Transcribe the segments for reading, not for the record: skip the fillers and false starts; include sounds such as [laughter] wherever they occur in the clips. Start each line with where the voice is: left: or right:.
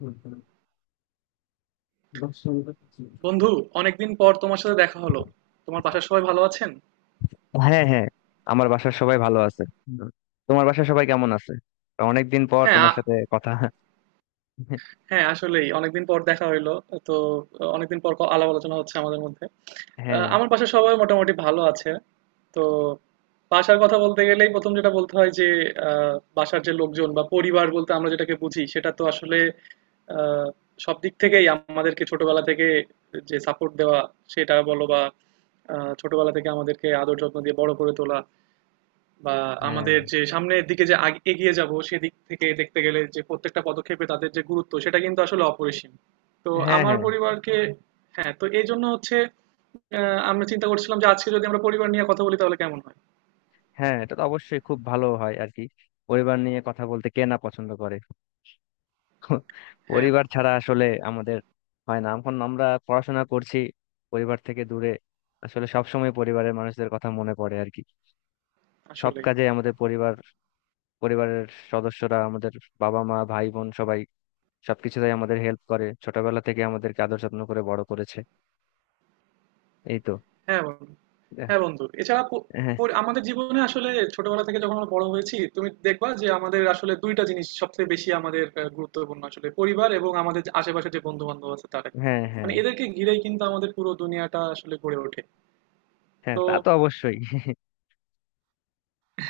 left: হুম, হুম। রূপসঙ্গীত কি?
right: বন্ধু, অনেকদিন পর তোমার সাথে দেখা হলো। তোমার বাসার সবাই ভালো আছেন?
left: হ্যাঁ, হ্যাঁ, আমার বাসার সবাই ভালো আছে। হুম। তোমার বাসার সবাই কেমন আছে? অনেকদিন পর
right: হ্যাঁ
left: তোমার
right: আ-
left: সাথে কথা। হ্যাঁ,
right: হ্যাঁ, আসলেই অনেকদিন পর দেখা হইলো। তো অনেকদিন পর আলাপ আলোচনা হচ্ছে আমাদের মধ্যে।
left: হ্যাঁ,
right: আমার বাসার সবাই মোটামুটি ভালো আছে। তো বাসার কথা বলতে গেলেই প্রথম যেটা বলতে হয় যে বাসার যে লোকজন বা পরিবার বলতে আমরা যেটাকে বুঝি সেটা তো আসলে আহ, সব দিক থেকেই আমাদেরকে ছোটবেলা থেকে যে সাপোর্ট দেওয়া সেটা বলো বা ছোটবেলা থেকে আমাদেরকে আদর যত্ন দিয়ে বড় করে তোলা, বা আমাদের যে সামনের দিকে যে এগিয়ে যাব সেদিক থেকে দেখতে গেলে যে প্রত্যেকটা পদক্ষেপে তাদের যে গুরুত্ব সেটা কিন্তু আসলে অপরিসীম। তো
left: হ্যাঁ।
right: আমার
left: হ্যাঁ,
right: পরিবারকে, হ্যাঁ তো এই জন্য হচ্ছে আমরা চিন্তা করছিলাম যে আজকে যদি আমরা পরিবার নিয়ে কথা বলি তাহলে কেমন হয়।
left: হ্যাঁ, এটা তো অবশ্যই খুব ভালো হয় আর কি। পরিবার নিয়ে কথা বলতে কে না পছন্দ করে?
right: হ্যাঁ
left: পরিবার ছাড়া আসলে আমাদের হয় না। এখন আমরা পড়াশোনা করছি, পরিবার থেকে দূরে। আসলে সব সময় পরিবারের মানুষদের কথা মনে পড়ে আর কি। সব
right: আসলে,
left: কাজে আমাদের পরিবার, পরিবারের সদস্যরা আমাদের, বাবা মা ভাই বোন সবাই সবকিছুতেই আমাদের হেল্প করে, ছোটবেলা থেকে আমাদেরকে আদর যত্ন করে বড় করেছে। এই তো।
right: হ্যাঁ বন্ধু,
left: হ্যাঁ,
right: হ্যাঁ বন্ধু এছাড়া আমাদের জীবনে আসলে ছোটবেলা থেকে যখন আমরা বড় হয়েছি তুমি দেখবা যে আমাদের আসলে দুইটা জিনিস সবচেয়ে বেশি আমাদের গুরুত্বপূর্ণ, আসলে পরিবার এবং আমাদের যে আশেপাশে যে বন্ধু বান্ধব আছে তারা।
left: হ্যাঁ, হ্যাঁ,
right: মানে এদেরকে ঘিরেই কিন্তু আমাদের পুরো দুনিয়াটা আসলে গড়ে ওঠে।
left: হ্যাঁ, তা
right: তো
left: তো অবশ্যই।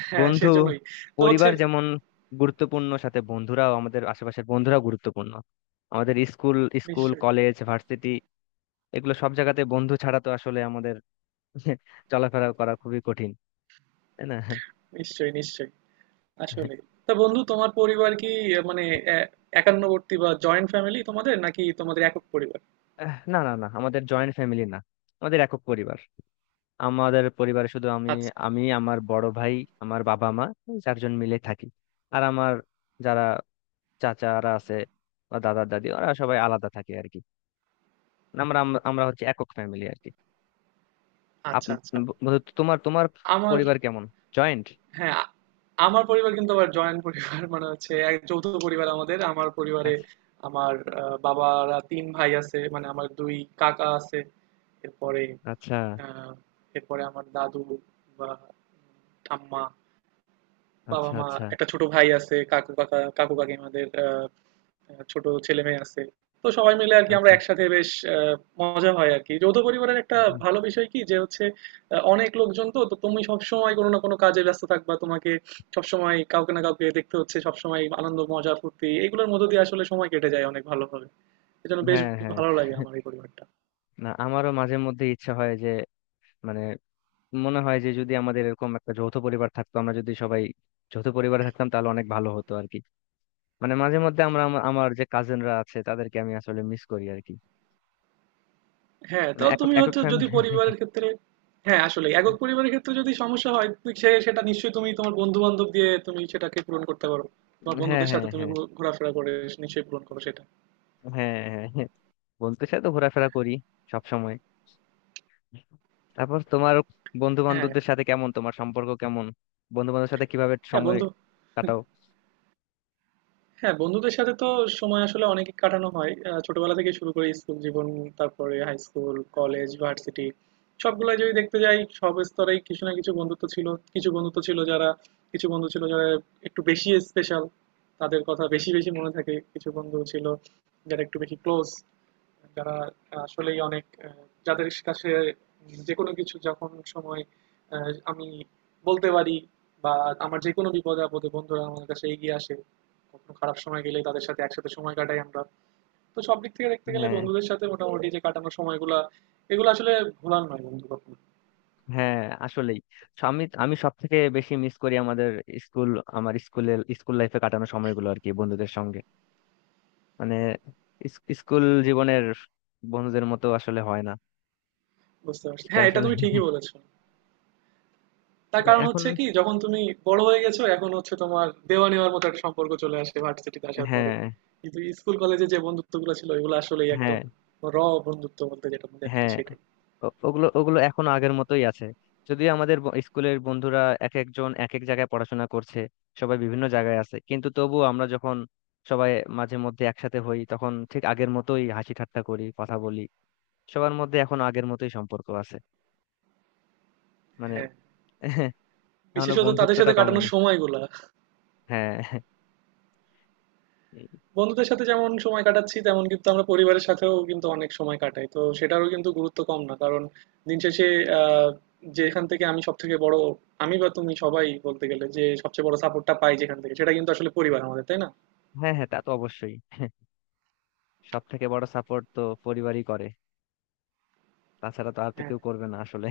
right: হ্যাঁ
left: বন্ধু,
right: সেজন্যই, তো হচ্ছে,
left: পরিবার যেমন গুরুত্বপূর্ণ, সাথে বন্ধুরাও, আমাদের আশেপাশের বন্ধুরাও গুরুত্বপূর্ণ। আমাদের স্কুল, স্কুল
right: নিশ্চয়ই
left: কলেজ ভার্সিটি, এগুলো সব জায়গাতে বন্ধু ছাড়া তো আসলে আমাদের [laughs] চলাফেরা করা খুবই কঠিন, তাই না?
right: নিশ্চয়ই। নিশ্চয়ই আসলে, তা বন্ধু তোমার পরিবার কি মানে এ- একান্নবর্তী বা জয়েন্ট ফ্যামিলি তোমাদের, নাকি তোমাদের একক পরিবার?
left: না, না, না, আমাদের জয়েন্ট ফ্যামিলি না, আমাদের একক পরিবার। আমাদের পরিবারে শুধু আমি,
right: আচ্ছা
left: আমি আমার বড় ভাই, আমার বাবা মা, এই চারজন মিলে থাকি। আর আমার যারা চাচারা আছে বা দাদা দাদি, ওরা সবাই আলাদা থাকে আর কি। আমরা হচ্ছে একক ফ্যামিলি আর কি। আপ
right: আচ্ছা আচ্ছা।
left: বন্ধু, তোমার তোমার
right: আমার,
left: পরিবার কেমন? জয়েন্ট?
right: হ্যাঁ, আমার পরিবার কিন্তু আবার জয়েন্ট পরিবার, মানে হচ্ছে এক যৌথ পরিবার আমাদের। আমার পরিবারে
left: আচ্ছা,
right: আমার বাবারা তিন ভাই আছে, মানে আমার দুই কাকা আছে। এরপরে
left: আচ্ছা,
right: আহ, এরপরে আমার দাদু বা ঠাম্মা,
left: আচ্ছা,
right: বাবা-মা,
left: আচ্ছা,
right: একটা ছোট ভাই আছে, কাকু-কাকা, কাকু-কাকিমাদের ছোট ছেলেমেয়ে আছে। তো সবাই মিলে আরকি আমরা
left: আচ্ছা।
right: একসাথে বেশ আ মজা হয় আরকি। যৌথ পরিবারের একটা
left: হুম।
right: ভালো বিষয় কি যে হচ্ছে অনেক লোকজন, তো তুমি সবসময় কোনো না কোনো কাজে ব্যস্ত থাকবা। তোমাকে সবসময় কাউকে না কাউকে দেখতে হচ্ছে, সবসময় আনন্দ, মজা, ফুর্তি এগুলোর মধ্য দিয়ে আসলে সময় কেটে যায় অনেক ভালোভাবে। এজন্য বেশ
left: হ্যাঁ, হ্যাঁ,
right: ভালো লাগে আমার এই পরিবারটা।
left: না, আমারও মাঝে মধ্যে ইচ্ছা হয় যে মানে মনে হয় যে যদি আমাদের এরকম একটা যৌথ পরিবার থাকতো, আমরা যদি সবাই যৌথ পরিবারে থাকতাম তাহলে অনেক ভালো হতো আর কি। মানে মাঝে মধ্যে আমার যে কাজিনরা আছে তাদেরকে আমি আসলে মিস করি আর কি।
right: হ্যাঁ
left: মানে
right: তো
left: একক
right: তুমি
left: একক
right: হচ্ছে যদি
left: ফ্যামিলি।
right: পরিবারের ক্ষেত্রে, হ্যাঁ আসলে একক
left: [laughs]
right: পরিবারের ক্ষেত্রে যদি সমস্যা হয় তুই সেটা নিশ্চয়ই তুমি তোমার বন্ধু বান্ধব দিয়ে তুমি সেটাকে পূরণ করতে পারো। তোমার
left: হ্যাঁ,
right: বন্ধুদের
left: হ্যাঁ,
right: সাথে তুমি
left: হ্যাঁ,
right: ঘোরাফেরা করে নিশ্চয়ই পূরণ করো সেটা।
left: হ্যাঁ, হ্যাঁ, হ্যাঁ, বন্ধুদের সাথে তো ঘোরাফেরা করি সব সময়। তারপর তোমার বন্ধু
right: হ্যাঁ
left: বান্ধবদের সাথে কেমন, তোমার সম্পর্ক কেমন বন্ধু বান্ধবের সাথে? কিভাবে
right: হ্যাঁ
left: সময়
right: বন্ধু,
left: কাটাও?
right: হ্যাঁ বন্ধুদের সাথে তো সময় আসলে অনেক কাটানো হয়। ছোটবেলা থেকে শুরু করে স্কুল জীবন, তারপরে হাই স্কুল, কলেজ, ভার্সিটি, সবগুলো যদি দেখতে যাই সব স্তরেই কিছু না কিছু বন্ধুত্ব ছিল। কিছু বন্ধুত্ব ছিল যারা, কিছু বন্ধু ছিল যারা একটু বেশি স্পেশাল, তাদের কথা বেশি বেশি মনে থাকে। কিছু বন্ধু ছিল যারা একটু বেশি ক্লোজ, যারা আসলেই অনেক যাদের কাছে যে কোনো কিছু যখন সময় আমি বলতে পারি, বা আমার যে কোনো বিপদে আপদে বন্ধুরা আমার কাছে এগিয়ে আসে। কখনো খারাপ সময় গেলে তাদের সাথে একসাথে সময় কাটাই আমরা। তো সব দিক থেকে দেখতে গেলে
left: হ্যাঁ,
right: বন্ধুদের সাথে মোটামুটি যে কাটানো সময়গুলা এগুলো আসলে ভোলার নয় বন্ধু কখনো।
left: হ্যাঁ, আসলেই। সো আমি আমি সব থেকে বেশি মিস করি আমাদের স্কুল, আমার স্কুলের স্কুল লাইফে কাটানো সময়গুলো আর কি, বন্ধুদের সঙ্গে। মানে স্কুল জীবনের বন্ধুদের মতো আসলে হয় না
right: বুঝতে পারছি,
left: সেটা
right: হ্যাঁ এটা
left: আসলে।
right: তুমি ঠিকই
left: [laughs]
right: বলেছো। তার কারণ
left: এখন
right: হচ্ছে কি, যখন তুমি বড় হয়ে গেছো এখন হচ্ছে তোমার দেওয়া নেওয়ার মতো একটা সম্পর্ক চলে আসে ভার্সিটিতে আসার পরে,
left: হ্যাঁ,
right: কিন্তু স্কুল কলেজে যে বন্ধুত্বগুলো ছিল এগুলো আসলেই একদম
left: হ্যাঁ,
right: র বন্ধুত্ব বলতে যেটা বলে আর কি
left: হ্যাঁ,
right: সেটাই।
left: ও- ওগুলো ওগুলো এখনো আগের মতোই আছে। যদিও আমাদের স্কুলের বন্ধুরা এক একজন এক এক জায়গায় পড়াশোনা করছে, সবাই বিভিন্ন জায়গায় আছে, কিন্তু তবুও আমরা যখন সবাই মাঝে মধ্যে একসাথে হই তখন ঠিক আগের মতোই হাসি ঠাট্টা করি, কথা বলি। সবার মধ্যে এখন আগের মতোই সম্পর্ক আছে, মানে।
right: হ্যাঁ
left: [laughs] এখনো
right: বিশেষত তাদের
left: বন্ধুত্বটা
right: সাথে কাটানোর
left: কমেনি।
right: সময়গুলা।
left: হ্যাঁ,
right: বন্ধুদের সাথে যেমন সময় কাটাচ্ছি তেমন কিন্তু আমরা পরিবারের সাথেও কিন্তু অনেক সময় কাটাই, তো সেটারও কিন্তু গুরুত্ব কম না কারণ দিন শেষে আহ, যেখান থেকে আমি সব থেকে বড়, আমি বা তুমি সবাই বলতে গেলে যে সবচেয়ে বড় সাপোর্টটা পাই যেখান থেকে সেটা কিন্তু আসলে পরিবার আমাদের, তাই না?
left: হ্যাঁ, হ্যাঁ, তা তো অবশ্যই। সব থেকে বড় সাপোর্ট তো পরিবারই করে, তাছাড়া তো আর তো
right: হ্যাঁ
left: কেউ করবে না আসলে।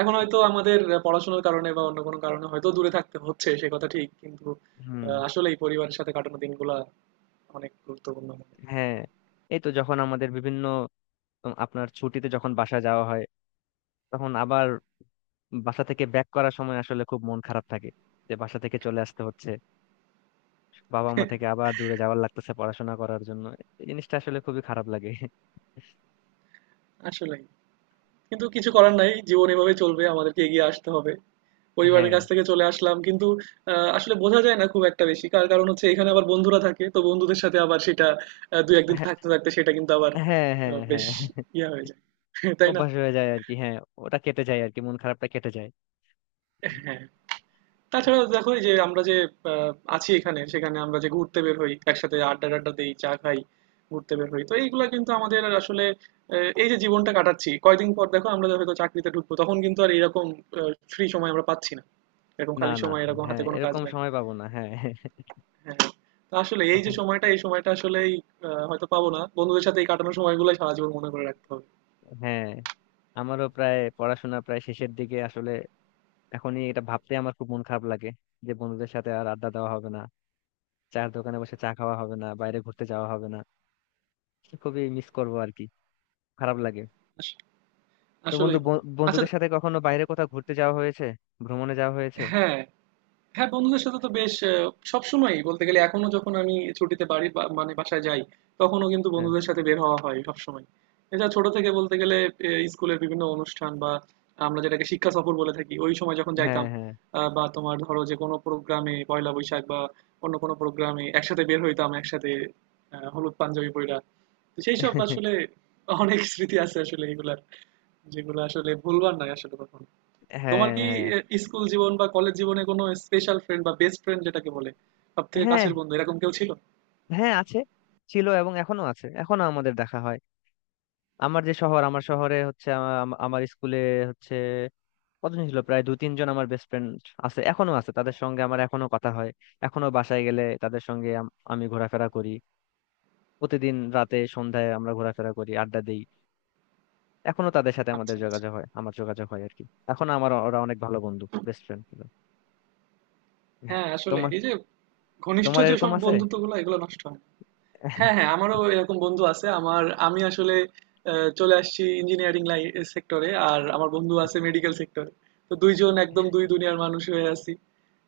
right: এখন হয়তো আমাদের পড়াশোনার কারণে বা অন্য কোনো কারণে হয়তো দূরে থাকতে হচ্ছে, সে কথা ঠিক, কিন্তু
left: হুম।
right: আসলেই পরিবারের সাথে কাটানো দিনগুলা অনেক গুরুত্বপূর্ণ আমাদের।
left: হ্যাঁ, এই তো যখন আমাদের বিভিন্ন আপনার ছুটিতে যখন বাসা যাওয়া হয় তখন আবার বাসা থেকে ব্যাক করার সময় আসলে খুব মন খারাপ থাকে, যে বাসা থেকে চলে আসতে হচ্ছে, বাবা মা থেকে আবার দূরে যাওয়ার লাগতেছে পড়াশোনা করার জন্য। এই জিনিসটা আসলে খুবই খারাপ লাগে।
right: আসলেই কিন্তু কিছু করার নাই, জীবন এভাবে চলবে, আমাদেরকে এগিয়ে আসতে হবে। পরিবারের
left: হ্যাঁ,
right: কাছ থেকে চলে আসলাম, কিন্তু আসলে বোঝা যায় না খুব একটা বেশি, কার কারণ হচ্ছে এখানে আবার বন্ধুরা থাকে তো বন্ধুদের সাথে আবার সেটা দু একদিন
left: হ্যাঁ,
right: থাকতে থাকতে সেটা কিন্তু আবার
left: হ্যাঁ, হ্যাঁ,
right: বেশ
left: হ্যাঁ।
right: ইয়া হয়ে যায় [laughs] তাই না?
left: অভ্যাস হয়ে যায় আর কি, হ্যাঁ। ওটা কেটে যায় আর কি, মন খারাপটা কেটে যায়।
right: হ্যাঁ, তাছাড়া দেখো এই যে আমরা যে আছি এখানে, সেখানে আমরা যে ঘুরতে বের হই, একসাথে আড্ডা টাড্ডা দিই, চা খাই, ঘুরতে বের হই, তো এইগুলা কিন্তু আমাদের আসলে এই যে জীবনটা কাটাচ্ছি, কয়দিন পর দেখো আমরা হয়তো চাকরিতে ঢুকবো, তখন কিন্তু আর এরকম ফ্রি সময় আমরা পাচ্ছি না, এরকম
left: না,
right: খালি
left: না,
right: সময় এরকম হাতে
left: হ্যাঁ,
right: কোনো কাজ
left: এরকম
right: নাই।
left: সময় পাবো না, হ্যাঁ।
right: হ্যাঁ হ্যাঁ। তো আসলে এই যে
left: তখন
right: সময়টা, এই সময়টা আসলেই হয়তো পাবো না, বন্ধুদের সাথে এই কাটানোর সময়গুলো সারা জীবন মনে করে রাখতে হবে।
left: হ্যাঁ, আমারও প্রায় পড়াশোনা প্রায় শেষের দিকে আসলে। এখনই এটা ভাবতে আমার খুব মন খারাপ লাগে, যে বন্ধুদের সাথে আর আড্ডা দেওয়া হবে না, চায়ের দোকানে বসে চা খাওয়া হবে না, বাইরে ঘুরতে যাওয়া হবে না। খুবই মিস করবো আর কি, খারাপ লাগে।
right: আস-
left: তো বন্ধু
right: আসলেই বন্ধু। আচ্ছা,
left: বন্ধুদের সাথে কখনো বাইরে কোথাও ঘুরতে যাওয়া হয়েছে? ভ্রমণে যাওয়া হয়েছে?
right: হ্যাঁ হ্যাঁ, বন্ধুদের সাথে তো বেশ সবসময়ই বলতে গেলে, এখনো যখন আমি ছুটিতে বাড়ি বা মানে বাসায় যাই, তখনও কিন্তু
left: হ্যাঁ,
right: বন্ধুদের সাথে বের হওয়া হয় সবসময়। এছাড়া ছোট থেকে বলতে গেলে এ স্কুলের বিভিন্ন অনুষ্ঠান বা আমরা যেটাকে শিক্ষা সফর বলে থাকি, ওই সময় যখন
left: হ্যাঁ,
right: যাইতাম
left: হ্যাঁ।
right: বা তোমার ধরো যে কোনো প্রোগ্রামে পহেলা বৈশাখ বা অন্য কোনো প্রোগ্রামে একসাথে বের হইতাম, একসাথে হলুদ পাঞ্জাবি পইড়া। তো সেইসব আসলে
left: [laughs]
right: অনেক স্মৃতি আছে আসলে এগুলার, যেগুলো আসলে ভুলবার নয় আসলে কখনো। তোমার
left: হ্যাঁ,
right: কি
left: হ্যাঁ,
right: স্কুল জীবন বা কলেজ জীবনে কোনো স্পেশাল ফ্রেন্ড বা বেস্ট ফ্রেন্ড যেটাকে বলে সব থেকে
left: হ্যাঁ,
right: কাছের বন্ধু, এরকম কেউ ছিল?
left: হ্যাঁ আছে, ছিল এবং এখনো আছে, এখনো আমাদের দেখা হয়। আমার যে শহর, আমার শহরে হচ্ছে আমা- আমা- আমার স্কুলে হচ্ছে কতজন ছিল প্রায় দু তিনজন আমার বেস্ট ফ্রেন্ড আছে, এখনো আছে, তাদের সঙ্গে আমার এখনো কথা হয়। এখনো বাসায় গেলে তাদের সঙ্গে আমি ঘোরাফেরা করি। প্রতিদিন রাতে সন্ধ্যায় আমরা ঘোরাফেরা করি, আড্ডা দেই। এখনো তাদের সাথে আমাদের
right: আচ্ছা আচ্ছা।
left: যোগাযোগ হয়, আমার যোগাযোগ হয় আর কি। এখন আমার ওরা অনেক ভালো বন্ধু, বেস্ট ফ্রেন্ড।
right: হ্যাঁ আসলে
left: তোমার
right: এই যে ঘনিষ্ঠ
left: তোমার
right: যে
left: এরকম
right: সব
left: আছে?
right: বন্ধুত্ব গুলো এগুলো নষ্ট হয় না। হ্যাঁ
left: [laughs]
right: হ্যাঁ আমারও এরকম বন্ধু আছে। আমার, আমি আসলে চলে আসছি ইঞ্জিনিয়ারিং লাইন সেক্টরে, আর আমার বন্ধু আছে মেডিকেল সেক্টরে। তো দুইজন একদম দুই দুনিয়ার মানুষ হয়ে আছি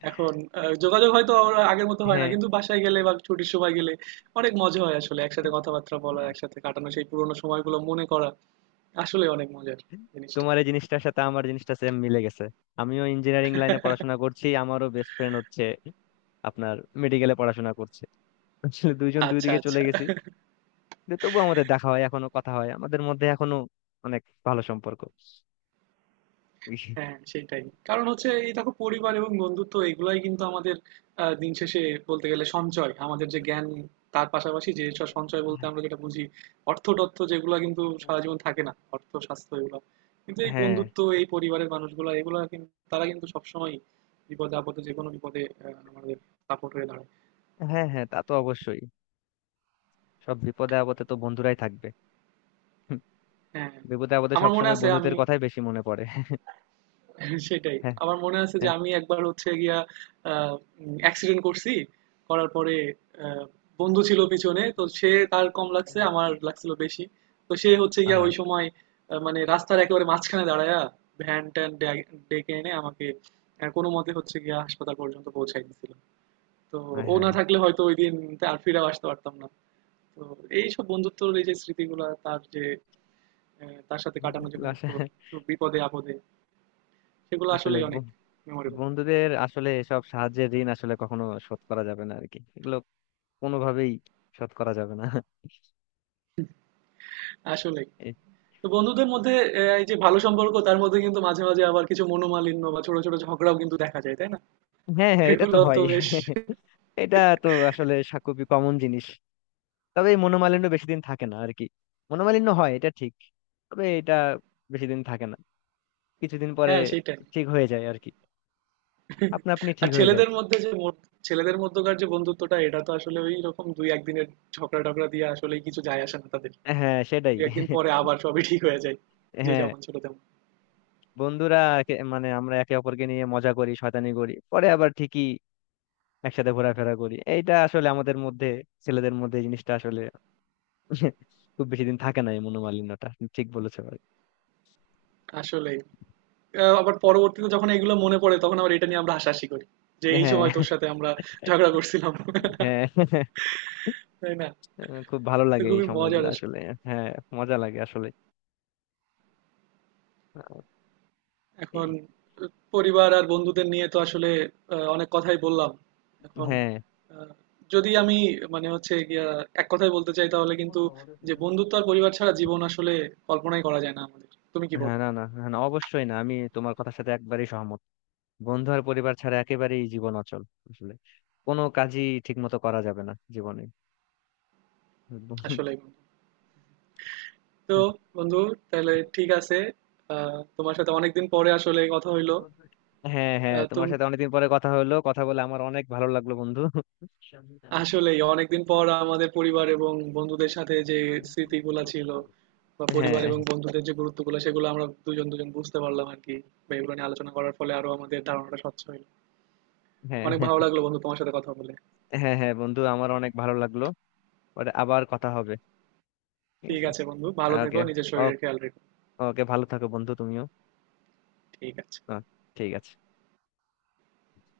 right: এখন। যোগাযোগ হয়তো আর আগের মতো হয় না,
left: হ্যাঁ,
right: কিন্তু বাসায় গেলে বা ছুটির সময় গেলে অনেক মজা হয় আসলে, একসাথে কথাবার্তা বলা, একসাথে কাটানো সেই পুরোনো সময়গুলো মনে করা আসলে অনেক মজার জিনিসটা।
left: তোমার এই জিনিসটার সাথে আমার জিনিসটা সেম মিলে গেছে। আমিও ইঞ্জিনিয়ারিং লাইনে পড়াশোনা করছি, আমারও বেস্ট ফ্রেন্ড হচ্ছে আপনার, মেডিকেলে পড়াশোনা করছে। আসলে দুইজন দুই
right: আচ্ছা
left: দিকে চলে
right: আচ্ছা।
left: গেছি, যে তবুও আমাদের দেখা হয়, এখনো কথা হয় আমাদের মধ্যে, এখনো অনেক ভালো সম্পর্ক।
right: হ্যাঁ সেটাই, কারণ হচ্ছে এই দেখো পরিবার এবং বন্ধুত্ব এগুলাই কিন্তু আমাদের দিন শেষে বলতে গেলে সঞ্চয়, আমাদের যে জ্ঞান তার পাশাপাশি যে সব সঞ্চয় বলতে আমরা যেটা বুঝি অর্থ টর্থ, যেগুলো কিন্তু সারা জীবন থাকে না, অর্থ স্বাস্থ্য এগুলো। কিন্তু এই
left: হ্যাঁ,
right: বন্ধুত্ব এই পরিবারের মানুষগুলো এগুলো কিন্তু, তারা কিন্তু সবসময় বিপদে আপদে যে কোনো বিপদে আমাদের সাপোর্ট হয়ে দাঁড়ায়।
left: হ্যাঁ, হ্যাঁ, তা তো অবশ্যই, সব বিপদে আপদে তো বন্ধুরাই থাকবে। হুম,
right: হ্যাঁ
left: বিপদে আপদে
right: আমার মনে
left: সবসময়
right: আছে
left: বন্ধুদের
right: আমি
left: কথাই বেশি মনে পড়ে।
right: [laughs] সেটাই।
left: হ্যাঁ,
right: আমার মনে আছে যে
left: হ্যাঁ,
right: আমি একবার হচ্ছে গিয়া আহ অ্যাক্সিডেন্ট করছি। করার পরে আহ বন্ধু ছিল পিছনে। তো সে, তার কম লাগছে, আমার লাগছিল বেশি। তো সে হচ্ছে গিয়া
left: আহা,
right: ওই সময় মানে রাস্তার একেবারে মাঝখানে দাঁড়ায়া ভ্যান-ট্যান ডেকে এনে আমাকে কোনোমতে হচ্ছে গিয়া হাসপাতাল পর্যন্ত পৌঁছায় দিছিল। তো
left: হ্যাঁ,
right: ও না
left: হ্যাঁ,
right: থাকলে হয়তো ওইদিন আর ফিরেও আসতে পারতাম না। তো এইসব বন্ধুত্বর এই যে স্মৃতিগুলা, তার যে তার সাথে কাটানো যে মুহূর্ত,
left: আসলে,
right: সব বিপদে আপদে, সেগুলো
left: আসলে
right: আসলেই অনেক মেমোরেবল।
left: বন্ধুদের আসলে সব সাহায্যের ঋণ আসলে কখনো শোধ করা যাবে না আর কি, এগুলো কোনোভাবেই শোধ করা যাবে না।
right: আসলেই। তো বন্ধুদের মধ্যে এ এই যে ভালো সম্পর্ক তার মধ্যে কিন্তু মাঝে মাঝে আবার কিছু মনোমালিন্য বা ছোট, ছোট ঝগড়াও কিন্তু দেখা যায়, তাই না?
left: হ্যাঁ, হ্যাঁ, এটা তো
right: এগুলাও তো
left: হয়,
right: বেশ,
left: এটা তো আসলে খুবই কমন জিনিস। তবে এই মনোমালিন্য বেশি দিন থাকে না আর কি। মনোমালিন্য হয়, এটা ঠিক, তবে এটা বেশি দিন থাকে না, কিছুদিন পরে
right: হ্যাঁ, সেটাই।
left: ঠিক হয়ে যায় আর কি, আপনা আপনি
right: আর
left: ঠিক হয়ে যায়।
right: ছেলেদের মধ্যে যে মো, ছেলেদের মধ্যকার যে বন্ধুত্বটা এটা তো আসলে ঐরকম ২-১ দিনের ঝগড়া-টগড়া দিয়ে আসলেই কিছু যায় আসে না তাদের।
left: হ্যাঁ, সেটাই।
right: ২-১ দিন পরে আবার সবই ঠিক হয়ে যায়। যে
left: হ্যাঁ,
right: যেমন ছিল তেমন।
left: বন্ধুরা মানে আমরা একে অপরকে নিয়ে মজা করি, শয়তানি করি, পরে আবার ঠিকই একসাথে ঘোরাফেরা করি। এইটা আসলে আমাদের মধ্যে, ছেলেদের মধ্যে এই জিনিসটা আসলে [laughs] খুব বেশি দিন থাকে না, এই মনোমালিন্যটা। ঠিক বলেছো ভাই।
right: আসলেই। আবার পরবর্তীতে যখন এগুলো মনে পড়ে তখন আবার এটা নিয়ে আমরা হাসাহাসি করি, যে এই
left: হ্যাঁ,
right: সময় তোর সাথে আমরা ঝগড়া করছিলাম,
left: হ্যাঁ,
right: তাই না?
left: খুব ভালো
right: তো
left: লাগে এই
right: খুবই মজার
left: সময়গুলো
right: আসলে।
left: আসলে। হ্যাঁ, মজা লাগে আসলে। আহ,
right: এখন
left: এই-
right: পরিবার আর বন্ধুদের নিয়ে তো আসলে অনেক কথাই বললাম। এখন
left: হ্যাঁ,
right: আহ, যদি আমি মানে হচ্ছে গিয়া এক কথায় বলতে চাই তাহলে কিন্তু যে বন্ধুত্ব আর পরিবার ছাড়া জীবন আসলে কল্পনাই করা যায় না আমাদের, তুমি কি
left: হ্যাঁ,
right: বলবো।
left: না, না, হ্যাঁ, না, অবশ্যই না, আমি তোমার কথার সাথে একবারেই সহমত। বন্ধু আর পরিবার ছাড়া একেবারেই জীবন অচল, আসলে কোনো কাজই ঠিক মতো করা যাবে না জীবনে। [laughs]
right: আসলে বন্ধু, তো বন্ধু, তাহলে ঠিক আছে। তোমার সাথে অনেকদিন পরে আসলে কথা হইলো।
left: হ্যাঁ, হ্যাঁ, তোমার
right: তুমি,
left: সাথে অনেকদিন পরে কথা হলো, কথা বলে আমার অনেক ভালো লাগলো বন্ধু।
right: আসলেই অনেকদিন পর আমাদের পরিবার এবং বন্ধুদের সাথে যে স্মৃতিগুলা ছিল বা
left: হ্যাঁ,
right: পরিবার এবং বন্ধুদের যে গুরুত্বগুলো সেগুলো আমরা দুজন দুজন বুঝতে পারলাম আর কি, বা এগুলো নিয়ে আলোচনা করার ফলে আরো আমাদের ধারণাটা স্বচ্ছ হলো।
left: হ্যাঁ,
right: অনেক ভালো লাগলো বন্ধু তোমার সাথে কথা বলে।
left: হ্যাঁ, হ্যাঁ বন্ধু আমার অনেক ভালো লাগলো। পরে আবার কথা হবে, ঠিক
right: ঠিক
left: আছে?
right: আছে বন্ধু, ভালো থেকো,
left: ওকে।
right: নিজের শরীরের খেয়াল রেখো।
left: ওকে, ভালো থাকো বন্ধু তুমিও।
right: ঠিক আছে।
left: আহ, ঠিক আছে।